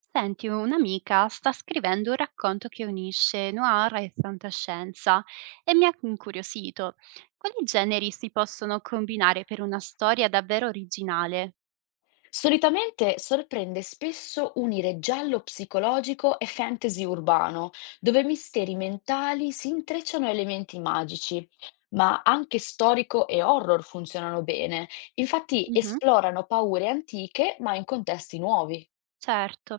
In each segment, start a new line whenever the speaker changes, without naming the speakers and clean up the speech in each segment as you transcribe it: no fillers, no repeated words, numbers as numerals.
Senti, un'amica sta scrivendo un racconto che unisce noir e fantascienza e mi ha incuriosito. Quali generi si possono combinare per una storia davvero originale?
Solitamente sorprende spesso unire giallo psicologico e fantasy urbano, dove misteri mentali si intrecciano a elementi magici, ma anche storico e horror funzionano bene. Infatti
Mhm,
esplorano paure antiche, ma in contesti nuovi.
certo.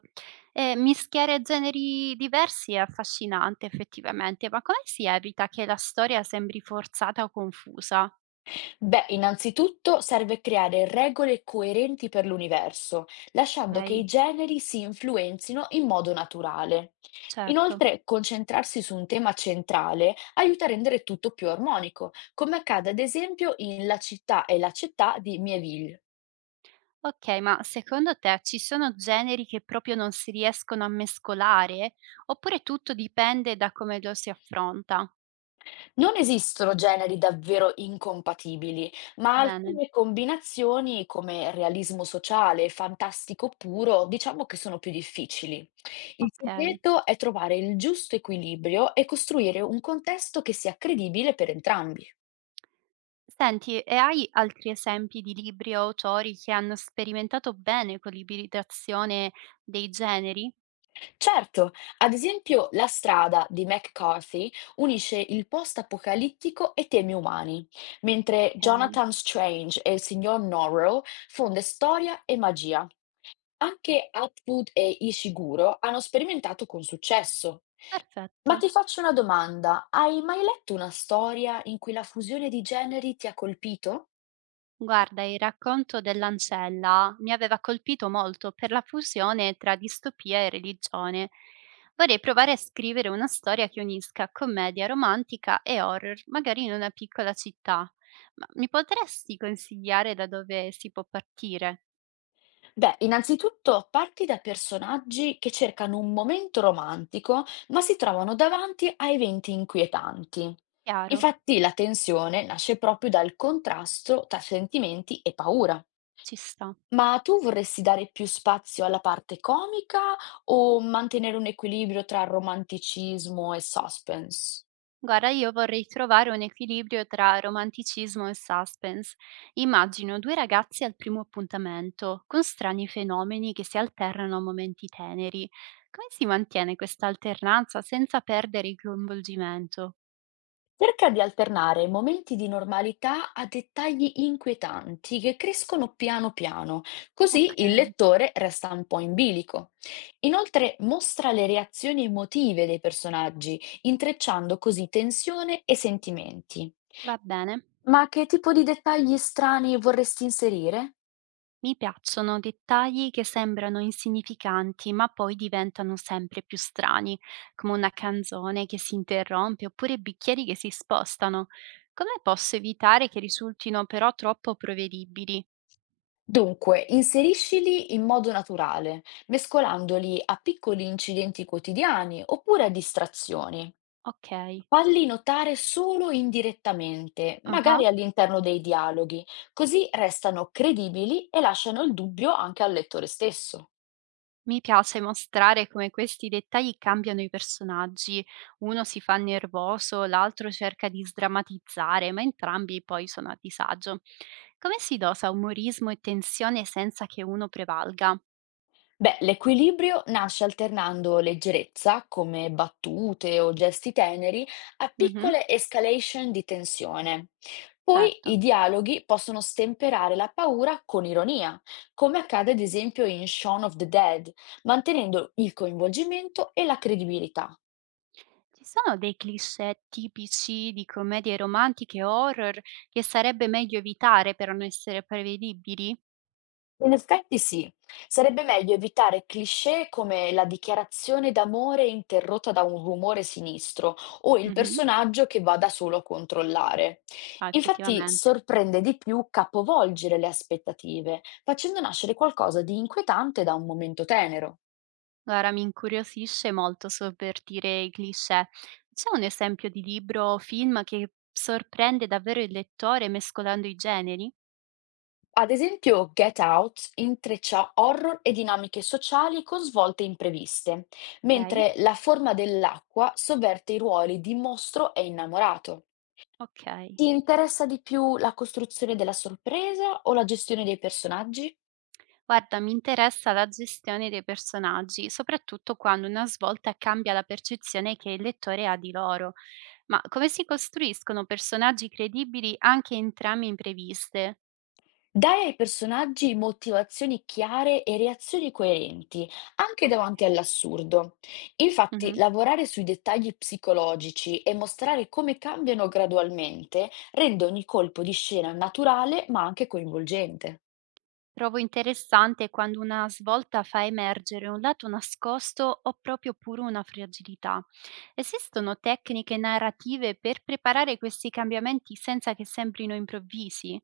Mischiare generi diversi è affascinante effettivamente, ma come si evita che la storia sembri forzata o confusa?
Beh, innanzitutto serve creare regole coerenti per l'universo, lasciando che
Ok,
i generi si influenzino in modo naturale.
certo.
Inoltre, concentrarsi su un tema centrale aiuta a rendere tutto più armonico, come accade ad esempio in La città e la città di Mieville.
Okay, ma secondo te ci sono generi che proprio non si riescono a mescolare? Oppure tutto dipende da come lo si affronta?
Non esistono generi davvero incompatibili, ma
Bene,
alcune combinazioni come realismo sociale e fantastico puro, diciamo che sono più difficili. Il
okay.
segreto è trovare il giusto equilibrio e costruire un contesto che sia credibile per entrambi.
Senti, e hai altri esempi di libri o autori che hanno sperimentato bene con l'ibridazione dei generi?
Certo, ad esempio La strada di McCarthy unisce il post-apocalittico e temi umani, mentre
Okay,
Jonathan Strange e il signor Norrell fonde storia e magia. Anche Atwood e Ishiguro hanno sperimentato con successo. Ma
perfetto.
ti faccio una domanda, hai mai letto una storia in cui la fusione di generi ti ha colpito?
Guarda, il racconto dell'ancella mi aveva colpito molto per la fusione tra distopia e religione. Vorrei provare a scrivere una storia che unisca commedia romantica e horror, magari in una piccola città. Ma mi potresti consigliare da dove si può partire?
Beh, innanzitutto parti da personaggi che cercano un momento romantico, ma si trovano davanti a eventi inquietanti.
Chiaro,
Infatti la tensione nasce proprio dal contrasto tra sentimenti e paura.
ci sta.
Ma tu vorresti dare più spazio alla parte comica o mantenere un equilibrio tra romanticismo e suspense?
Guarda, io vorrei trovare un equilibrio tra romanticismo e suspense. Immagino due ragazzi al primo appuntamento, con strani fenomeni che si alternano a momenti teneri. Come si mantiene questa alternanza senza perdere il coinvolgimento?
Cerca di alternare momenti di normalità a dettagli inquietanti che crescono piano piano,
Ok,
così il lettore resta un po' in bilico. Inoltre mostra le reazioni emotive dei personaggi, intrecciando così tensione e sentimenti.
va bene.
Ma che tipo di dettagli strani vorresti inserire?
Mi piacciono dettagli che sembrano insignificanti, ma poi diventano sempre più strani, come una canzone che si interrompe oppure bicchieri che si spostano. Come posso evitare che risultino però troppo prevedibili?
Dunque, inseriscili in modo naturale, mescolandoli a piccoli incidenti quotidiani oppure a distrazioni.
Ok,
Falli notare solo indirettamente,
aha.
magari all'interno dei dialoghi, così restano credibili e lasciano il dubbio anche al lettore stesso.
Mi piace mostrare come questi dettagli cambiano i personaggi. Uno si fa nervoso, l'altro cerca di sdrammatizzare, ma entrambi poi sono a disagio. Come si dosa umorismo e tensione senza che uno prevalga?
Beh, l'equilibrio nasce alternando leggerezza, come battute o gesti teneri, a
Mh-mh,
piccole escalation di tensione. Poi
certo.
i dialoghi possono stemperare la paura con ironia, come accade ad esempio in Shaun of the Dead, mantenendo il coinvolgimento e la credibilità.
Ci sono dei cliché tipici di commedie romantiche o horror che sarebbe meglio evitare per non essere prevedibili?
In effetti sì, sarebbe meglio evitare cliché come la dichiarazione d'amore interrotta da un rumore sinistro o il
Mh-mh.
personaggio che vada solo a controllare.
Ah,
Infatti
effettivamente.
sorprende di più capovolgere le aspettative, facendo nascere qualcosa di inquietante da un momento tenero.
Guarda, mi incuriosisce molto sovvertire i cliché. C'è un esempio di libro o film che sorprende davvero il lettore mescolando i generi?
Ad esempio, Get Out intreccia horror e dinamiche sociali con svolte impreviste,
Okay,
mentre La forma dell'acqua sovverte i ruoli di mostro e innamorato.
okay.
Ti interessa di più la costruzione della sorpresa o la gestione dei personaggi?
Guarda, mi interessa la gestione dei personaggi, soprattutto quando una svolta cambia la percezione che il lettore ha di loro. Ma come si costruiscono personaggi credibili anche in trame impreviste?
Dai ai personaggi motivazioni chiare e reazioni coerenti, anche
Ok.
davanti all'assurdo. Infatti,
Mh-mh.
lavorare sui dettagli psicologici e mostrare come cambiano gradualmente rende ogni colpo di scena naturale ma anche coinvolgente.
Trovo interessante quando una svolta fa emergere un lato nascosto o proprio pure una fragilità. Esistono tecniche narrative per preparare questi cambiamenti senza che sembrino improvvisi?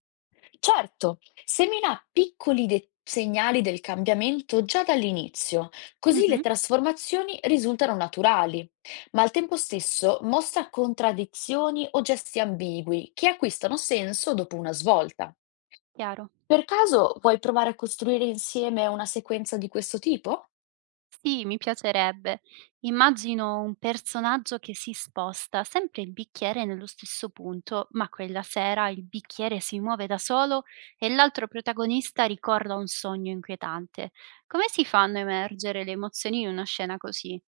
Certo, semina piccoli segnali del cambiamento già dall'inizio, così le
Mh-mh,
trasformazioni risultano naturali, ma al tempo stesso mostra contraddizioni o gesti ambigui che acquistano senso dopo una svolta.
chiaro.
Per caso vuoi provare a costruire insieme una sequenza di questo tipo?
Sì, mi piacerebbe. Immagino un personaggio che si sposta sempre il bicchiere nello stesso punto, ma quella sera il bicchiere si muove da solo e l'altro protagonista ricorda un sogno inquietante. Come si fanno a emergere le emozioni in una scena così?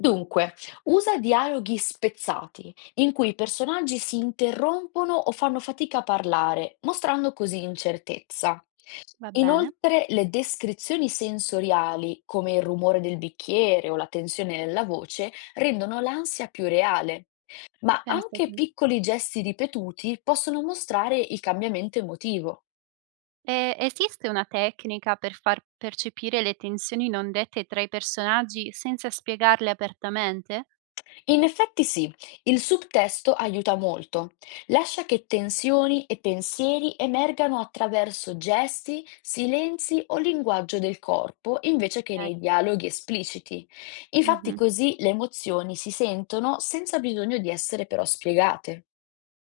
Dunque, usa dialoghi spezzati, in cui i personaggi si interrompono o fanno fatica a parlare, mostrando così incertezza.
Va bene,
Inoltre, le descrizioni sensoriali, come il rumore del bicchiere o la tensione nella voce, rendono l'ansia più reale. Ma
pensa
anche
tu.
piccoli gesti ripetuti possono mostrare il cambiamento emotivo.
E esiste una tecnica per far percepire le tensioni non dette tra i personaggi senza spiegarle apertamente?
In effetti sì, il subtesto aiuta molto. Lascia che tensioni e pensieri emergano attraverso gesti, silenzi o linguaggio del corpo, invece che
Ok.
nei dialoghi espliciti. Infatti
Mhm.
così le emozioni si sentono senza bisogno di essere però spiegate.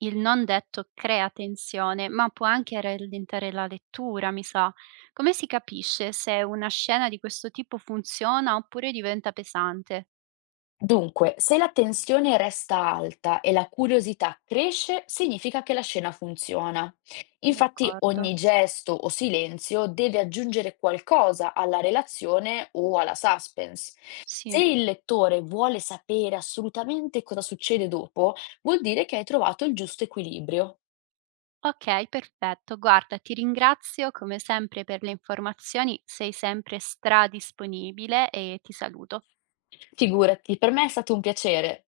Il non detto crea tensione, ma può anche rallentare la lettura, mi sa. Come si capisce se una scena di questo tipo funziona oppure diventa pesante?
Dunque, se la tensione resta alta e la curiosità cresce, significa che la scena funziona. Infatti,
D'accordo,
ogni gesto o silenzio deve aggiungere qualcosa alla relazione o alla suspense. Se
sì.
il lettore vuole sapere assolutamente cosa succede dopo, vuol dire che hai trovato il giusto equilibrio.
Ok, perfetto. Guarda, ti ringrazio come sempre per le informazioni, sei sempre stradisponibile e ti saluto.
Figurati, per me è stato un piacere.